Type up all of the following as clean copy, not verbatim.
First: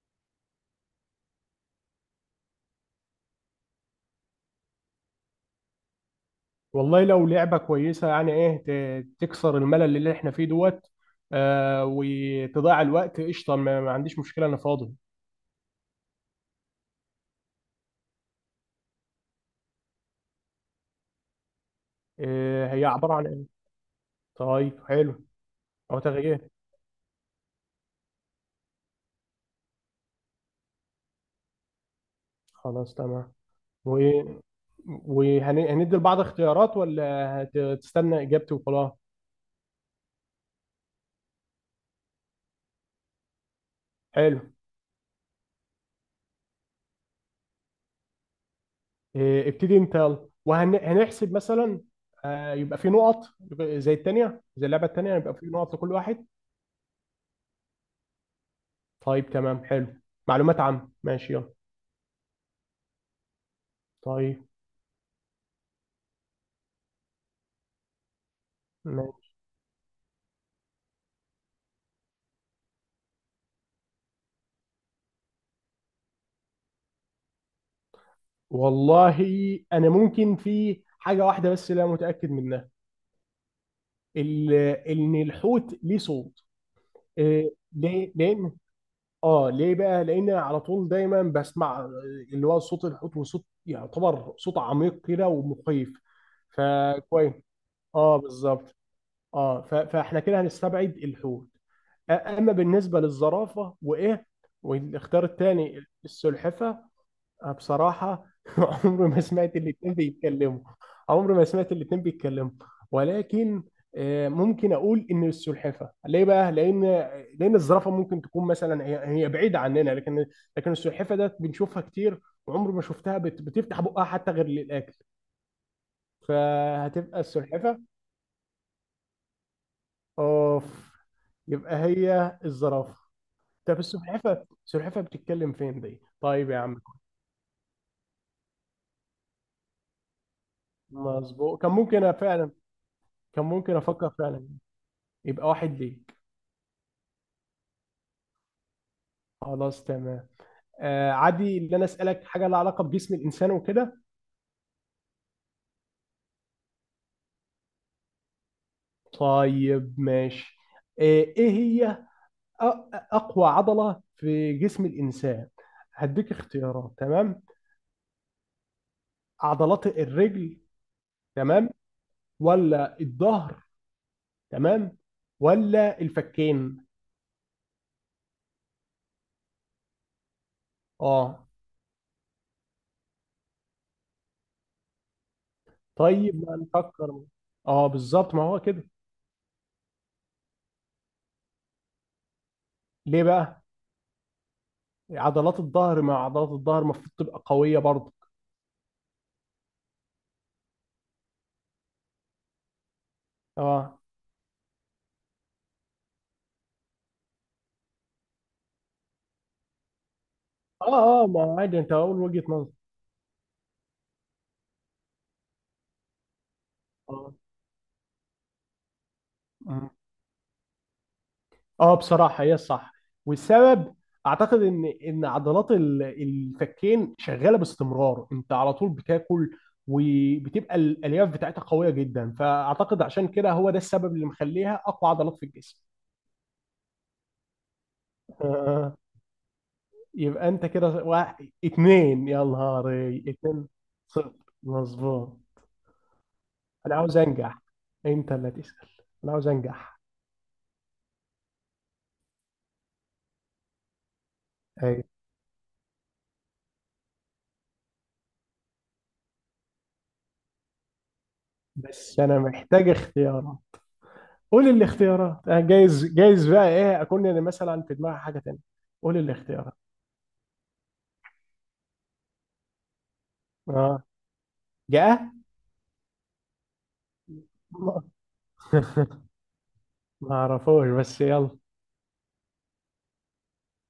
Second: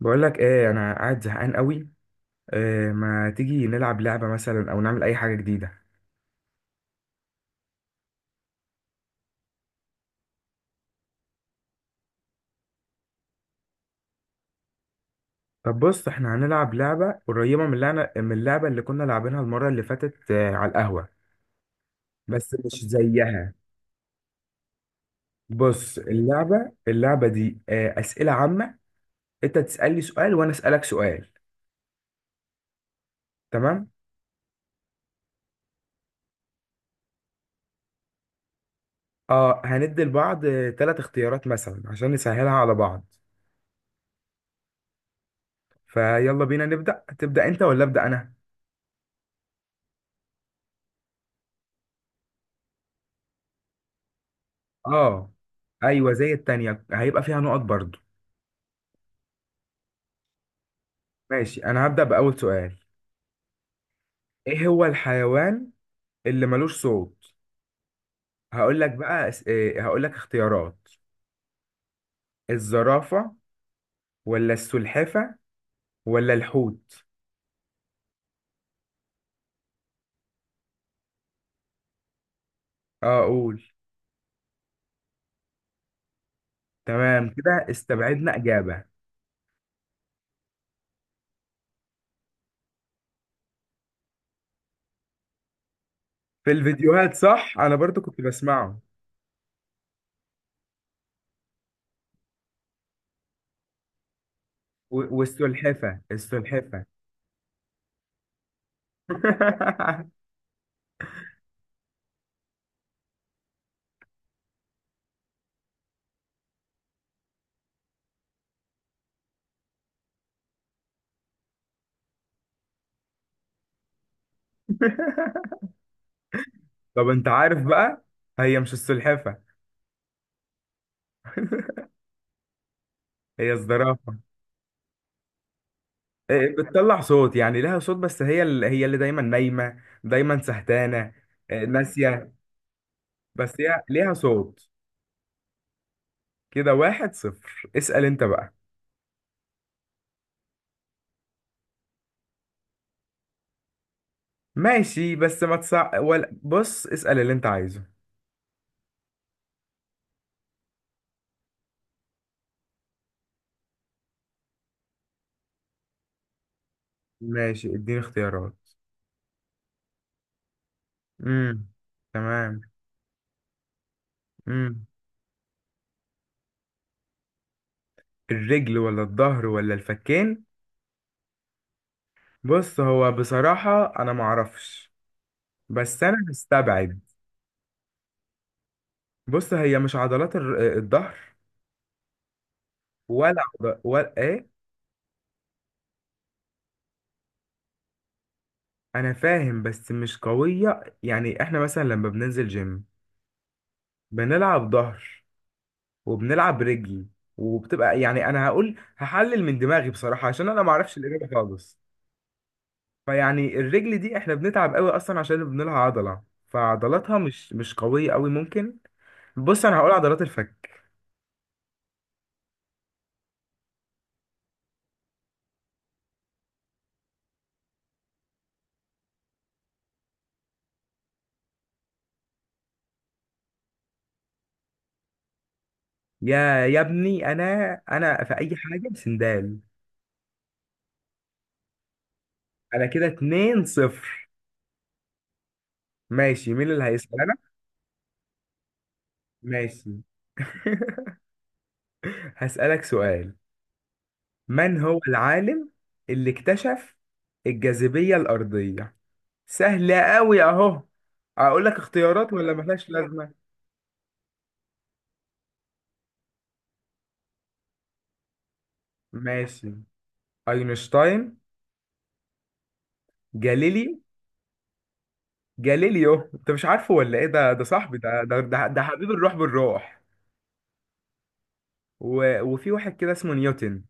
بقول لك ايه انا قاعد زهقان قوي. إيه، ما تيجي نلعب لعبه مثلا او نعمل اي حاجه جديده؟ والله لو لعبة كويسة يعني ايه تكسر الملل اللي احنا فيه دوت. وتضيع الوقت قشطة، ما عنديش مشكلة، انا فاضي. طب بص احنا هنلعب لعبه قريبه من اللعبه اللي كنا لاعبينها المره اللي فاتت، على القهوه. بس آه، مش هي عبارة عن ايه؟ زيها. طيب حلو. بص او تغيير. اللعبه دي اسئله عامه. انت تسالني سؤال وانا اسالك سؤال. خلاص تمام. تمام. و وهندي لبعض اختيارات ولا هتستنى اجابتي وخلاص؟ اه، هندي لبعض ثلاث اختيارات مثلا عشان نسهلها على بعض. حلو. فيلا بينا تبدا انت ولا ابدا انا؟ آه، ابتدي انت يلا وهنحسب مثلا. آه، يبقى في نقط. يبقى زي التانية، زي اللعبة التانية، اه، يبقى في نقط لكل ايوه واحد. زي التانية هيبقى فيها نقط برضو. طيب تمام حلو. معلومات عامة، ماشي يلا. ماشي انا هبدأ بأول سؤال. طيب. ايه هو الحيوان اللي ملوش صوت؟ هقول لك بقى، إيه هقول لك اختيارات. الزرافة، ولا السلحفة، ولا الحوت؟ والله انا ممكن في حاجه واحده بس لا متاكد منها. اه اقول. ال- ان الحوت ليه صوت. تمام إيه، كده ليه؟ استبعدنا لان إجابة. اه ليه بقى، لان على طول دايما بسمع، آه، اللي هو صوت الحوت، وصوت يعتبر صوت عميق كده ومخيف. في الفيديوهات فكويس. صح، انا برضو اه كنت بالظبط. بسمعه. اه فاحنا كده هنستبعد الحوت. اما بالنسبه للزرافه وايه و- والاختيار الثاني والسلحفة السلحفه، السلحفة أنا بصراحة عمري ما سمعت الاتنين بيتكلموا. عمري ما سمعت الاتنين بيتكلموا ولكن، آه، ممكن أقول إن السلحفة ليه بقى؟ لأن، لأن الزرافة ممكن تكون مثلا هي هي بعيدة عننا، لكن، لكن السلحفة ده بنشوفها كتير، وعمري ما شفتها بتفتح بقها حتى غير للأكل، طب فهتبقى انت عارف السلحفة. بقى، هي مش السلحفة. أوف. يبقى هي الزرافة. هي طب الزرافة. السلحفة السلحفة بتتكلم فين دي؟ طيب إيه، يا عم. بتطلع صوت، يعني لها صوت، بس هي اللي دايما نايمة دايما سهتانة. مظبوط، إيه، كان ممكن ناسية. فعلا، كان بس ممكن هي أفكر ليها فعلا. صوت. يبقى واحد ليك. كده واحد صفر، اسأل انت بقى. خلاص تمام. آه عادي، اللي انا اسالك حاجه لها علاقه بجسم الانسان وكده. ماشي، بس ما تصع، ولا بص اسأل اللي انت عايزه. طيب ماشي. آه ايه هي أ- اقوى عضله في جسم الانسان؟ هديك اختيارات تمام. ماشي اديني اختيارات. عضلات الرجل، امم. تمام، تمام. ولا الظهر، امم. تمام، ولا الفكين؟ الرجل ولا الظهر ولا الفكين؟ اه. بص هو بصراحة انا معرفش، بس انا طيب ما مستبعد. نفكر. اه بالظبط، ما هو كده. بص هي مش عضلات الظهر، ليه ولا بقى؟ عض... ولا ايه. عضلات الظهر، مع عضلات الظهر المفروض تبقى قويه برضه. انا فاهم بس مش قوية، يعني احنا مثلا لما بننزل جيم اه بنلعب ظهر وبنلعب رجل، وبتبقى يعني، انا هقول هحلل من دماغي بصراحة عشان انا اه معرفش اه، الاجابة ما هو عادي، خالص. انت اقول وجهة نظر. فيعني الرجل دي احنا بنتعب قوي اصلا عشان بنلعب عضلة، فعضلاتها اه مش قوية قوي ممكن. بص انا اه. هقول عضلات الفك. آه، بصراحة هي الصح. والسبب، اعتقد ان عضلات الفكين شغالة باستمرار، انت على طول بتاكل، وبتبقى الالياف بتاعتها قوية جدا، فاعتقد عشان كده هو ده السبب اللي مخليها اقوى عضلات في الجسم. يا ابني، انا في اي حاجة آه. سندال. يبقى انت كده واحد اتنين، يا انا كده نهاري 2 اتنين صفر. صفر. مظبوط. ماشي، مين اللي انا عاوز هيسأل؟ انا؟ انجح، انت اللي تسأل. انا عاوز انجح. ماشي. هسألك سؤال. من هو ايوه. العالم اللي اكتشف الجاذبية الأرضية؟ سهلة أوي أهو. أقول لك بس اختيارات انا ولا محتاج ملهاش لازمة؟ اختيارات، قول الاختيارات. آه، جايز، جايز بقى ايه اكون انا مثلا في دماغي حاجه تانية. قول الاختيارات. ماشي. أينشتاين، جاليليو. اه. جاء. جاليليو أنت مش عارفه، ولا إيه؟ ده ده صاحبي، ده ده ده, ده حبيب الروح بالروح. ما اعرفوش بس يلا. وفي واحد كده اسمه نيوتن.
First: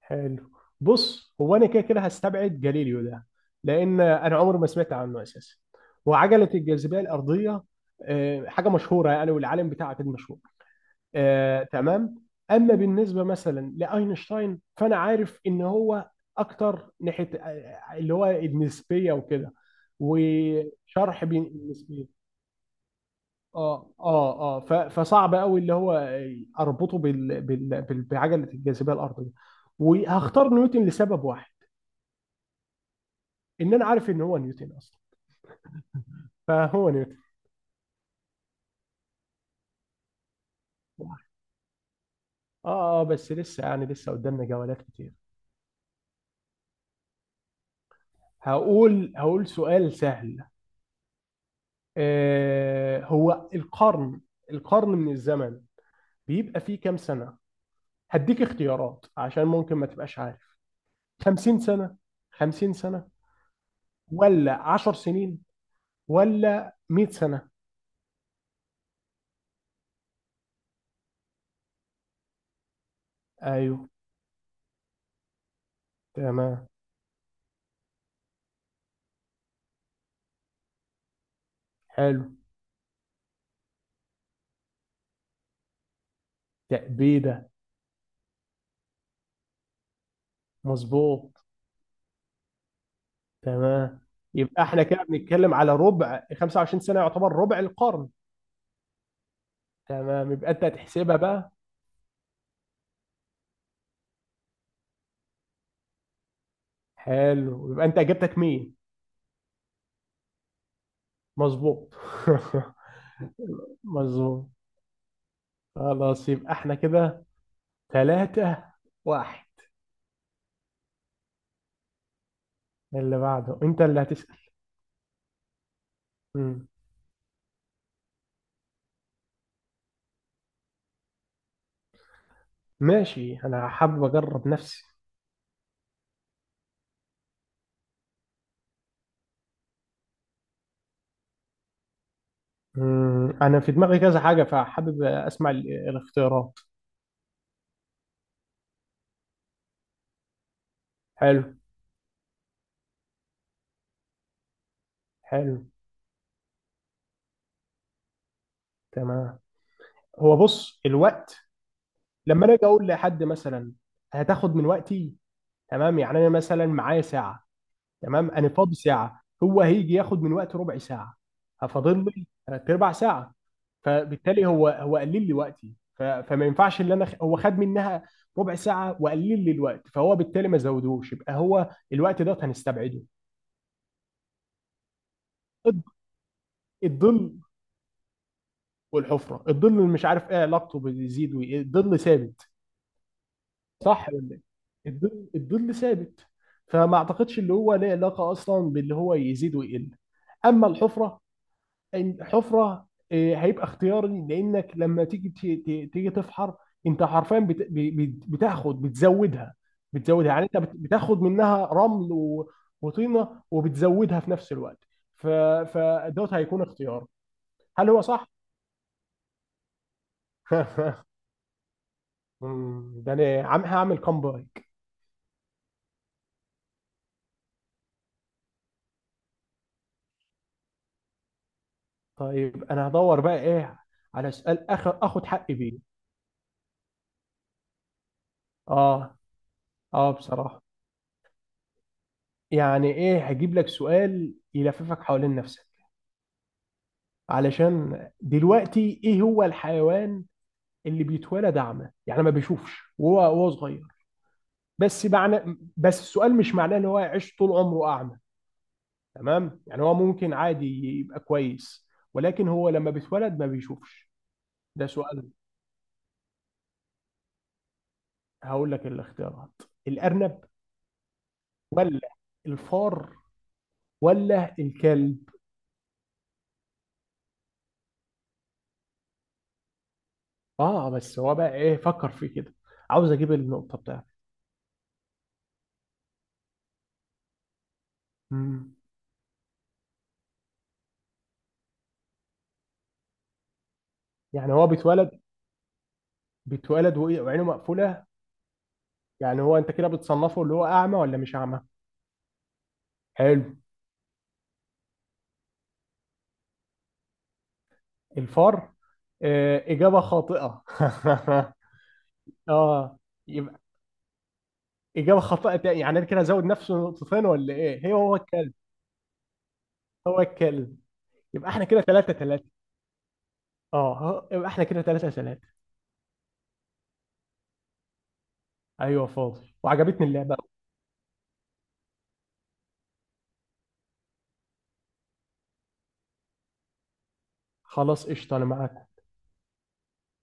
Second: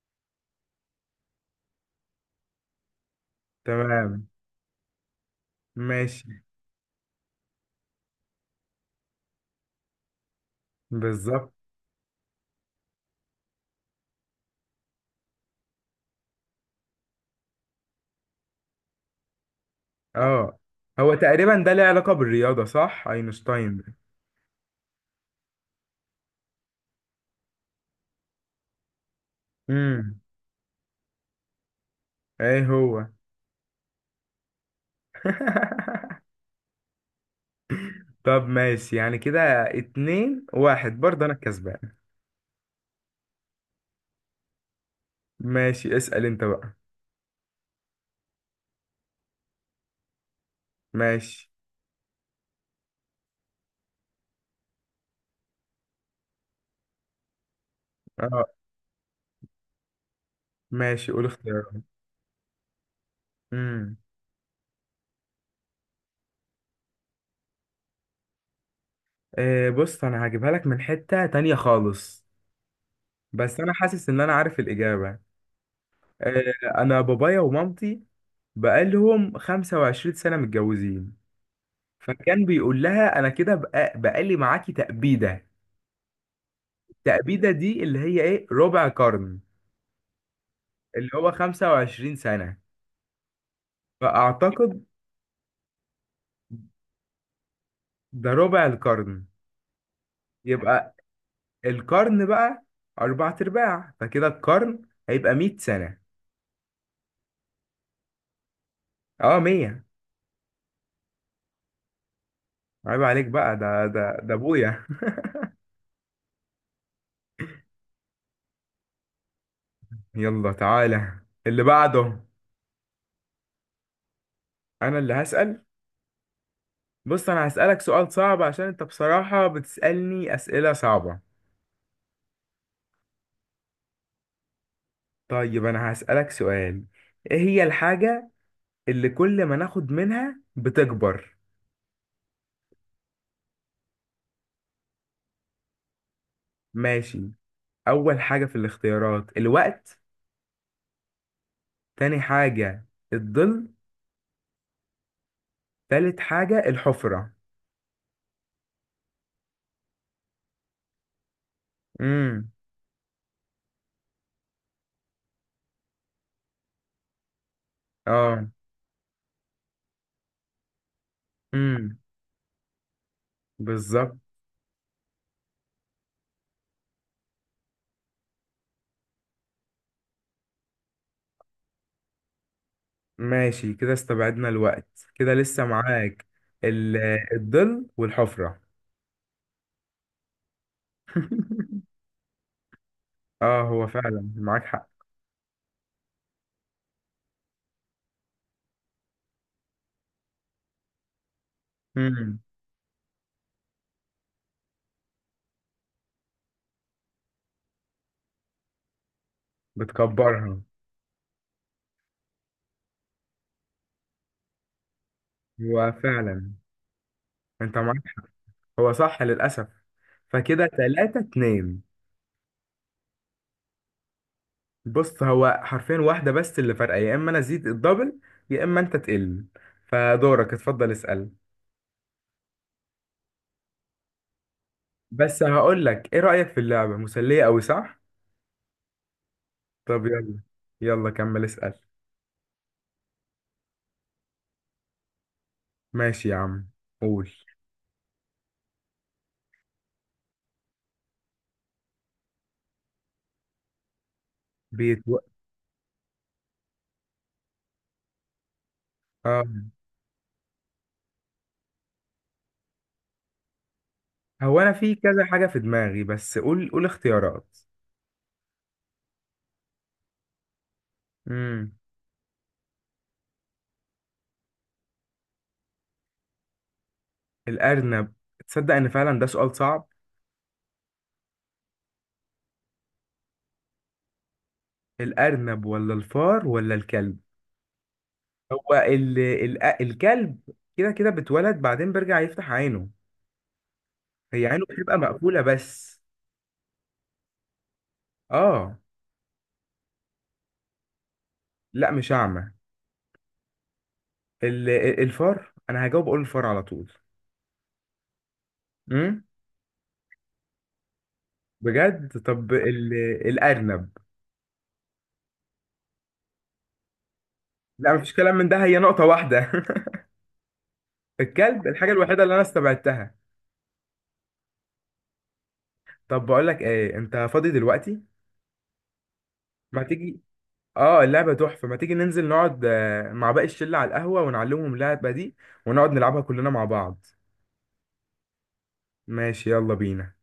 حلو. بص، هو انا كده كده هستبعد جاليليو ده، لان تمام. انا عمري ما سمعت عنه اساسا. ماشي. وعجله الجاذبيه الارضيه، آه، حاجه مشهوره يعني، والعالم بتاعها كان مشهور. بالظبط. آه تمام. اما بالنسبه مثلا لاينشتاين فانا عارف ان هو اكتر ناحيه، آه، آه، اللي هو النسبيه وكده، اه هو وشرح بين تقريبا ده ليه النسبيه. علاقة بالرياضة، صح؟ أينشتاين اه ده. اه اه فصعب قوي اللي هو اربطه بال بعجله الجاذبيه الارضيه. امم. وهختار نيوتن لسبب واحد، ايه هو؟ ان انا عارف ان هو نيوتن اصلا. فهو نيوتن. طب ماشي، يعني كده اتنين واحد، برضه انا الكسبان. اه اه، بس لسه يعني لسه قدامنا جولات كتير. ماشي اسأل انت بقى. هقول هقول سؤال سهل. ماشي. آه، هو القرن، القرن من الزمن، بيبقى فيه كام سنة؟ هديك اه. اختيارات عشان ممكن ما تبقاش عارف. ماشي قول 50 اختيارات. سنة، 50 سنة، امم. ولا 10 سنين، ولا 100 سنة؟ آه بص انا هجيبها لك من حتة تانية خالص، بس انا ايوه. حاسس ان انا عارف الاجابة. آه، تمام. انا بابايا ومامتي بقالهم 25 سنة متجوزين، حلو. فكان بيقول لها، انا كده بقى بقالي معاكي تأبيدة. التأبيدة تأبيدة. دي اللي هي ايه؟ ربع قرن، اللي هو مظبوط. 25 سنة. تمام، يبقى فاعتقد احنا كده بنتكلم على ربع، 25 سنة يعتبر ربع القرن. ده ربع القرن، تمام، يبقى انت يبقى هتحسبها بقى. القرن بقى أربعة أرباع، فكده القرن هيبقى مية سنة. حلو، يبقى انت اجابتك مين؟ اه، مية. مظبوط. عيب عليك بقى، ده مظبوط. أبويا. خلاص يبقى احنا كده ثلاثة واحد. يلا تعالى اللي بعده. اللي بعده انت اللي هتسأل. أنا اللي هسأل. مم. بص أنا هسألك سؤال صعب، عشان أنت بصراحة بتسألني أسئلة صعبة. ماشي، انا حابب اجرب نفسي. طيب أنا هسألك سؤال، إيه هي الحاجة اللي كل ما ناخد منها بتكبر؟ مم. انا في دماغي كذا حاجة، فحابب اسمع الاختيارات. ماشي. أول حاجة في الاختيارات، الوقت. حلو. تاني حاجة، الظل. حلو. تالت حاجة، الحفرة. تمام. هو بص الوقت، لما مم. انا اجي اقول لحد مثلا هتاخد من وقتي، تمام. يعني انا مثلا معايا ساعة، تمام، انا اه. فاضي ساعه، هو هيجي ياخد من وقتي ربع ساعه، امم. هفاضل لي تلات ارباع ساعه. بالظبط. فبالتالي هو هو قلل لي وقتي، فما ينفعش ان انا هو خد منها ربع ساعه وقلل لي الوقت، فهو بالتالي ما زودهوش، يبقى هو الوقت ده هنستبعده. ماشي كده استبعدنا الوقت. كده لسه الض- معاك ال- الظل الظل والحفرة. والحفره. الظل اللي مش عارف ايه علاقته بيزيد وإيه. الظل ثابت، اه، هو صح فعلا ولا معاك حق. إيه؟ الظل الظل ثابت، فما اعتقدش اللي هو له علاقه اصلا باللي هو يزيد ويقل. اما الحفره، امم. الحفره، آه، هيبقى اختياري، لانك لما تيجي تيجي تفحر، انت حرفيا بتاخد، بتزودها. بتزودها، يعني انت بتكبرها. بتاخد منها رمل وطينه، وبتزودها في نفس الوقت. ف- هو فدوت فعلا هيكون اختيار. انت هل معاك هو حق. صح؟ هو صح للأسف، فكده تلاتة اتنين. مم، ده انا عم هعمل كومبايك. بص هو حرفيا واحدة بس اللي فارقة، يا اما انا ازيد الدبل، يا اما انت تقل. فدورك اتفضل اسأل. طيب انا هدور بقى ايه على سؤال اخر اخد بس حقي بيه. هقول لك ايه، رأيك في اللعبة مسلية قوي صح؟ اه طب اه يلا، بصراحه. يلا كمل اسأل. يعني ايه، هجيب لك سؤال يلففك حوالين نفسك. ماشي يا عم، قول. علشان دلوقتي ايه هو الحيوان اللي بيتولد اعمى، يعني ما بيشوفش وهو صغير. بس بيتو... معنى، بس السؤال مش معناه ان هو يعيش طول عمره اعمى، آه. تمام، يعني هو ممكن عادي، يبقى كويس، ولكن هو لما بيتولد ما بيشوفش. هو انا ده في كذا سؤال. حاجة في دماغي، بس قول قول اختيارات. هقول لك الاختيارات. الارنب، امم. ولا الفار، ولا الكلب؟ الارنب. تصدق ان فعلا ده سؤال صعب. اه بس هو بقى ايه، فكر في كده، عاوز اجيب النقطة بتاعتي. الارنب ولا الفار ولا الكلب؟ هو مم. الكلب كده كده بتولد بعدين بيرجع يفتح عينه. هي يعني عينه هو بتبقى بيتولد؟ مقفولة بس. بيتولد وعينه مقفولة. اه. يعني هو انت كده بتصنفه اللي هو اعمى ولا مش اعمى؟ لا مش اعمى. حلو. الفار، انا هجاوب اقول الفار على طول. الفار. امم. آه اجابه خاطئه. بجد؟ طب ال... اه. يبقى الارنب اجابه خاطئه تاني، يعني انا كده ازود نفسه نقطتين ولا ايه، لا، هي مفيش هو كلام من الكلب؟ ده، هي نقطة واحدة. هو الكلب. يبقى احنا الكلب كده الحاجة ثلاثة الوحيدة اللي أنا ثلاثة. استبعدتها. اه يبقى احنا كده ثلاثة ثلاثة. طب بقول لك إيه، أنت فاضي دلوقتي؟ ايوه فاضي، ما وعجبتني تيجي. اللعبه. آه اللعبة تحفة، ما تيجي ننزل نقعد مع باقي الشلة على القهوة ونعلمهم اللعبة دي ونقعد نلعبها كلنا مع بعض. خلاص قشطه، انا معاك. ماشي يلا بينا.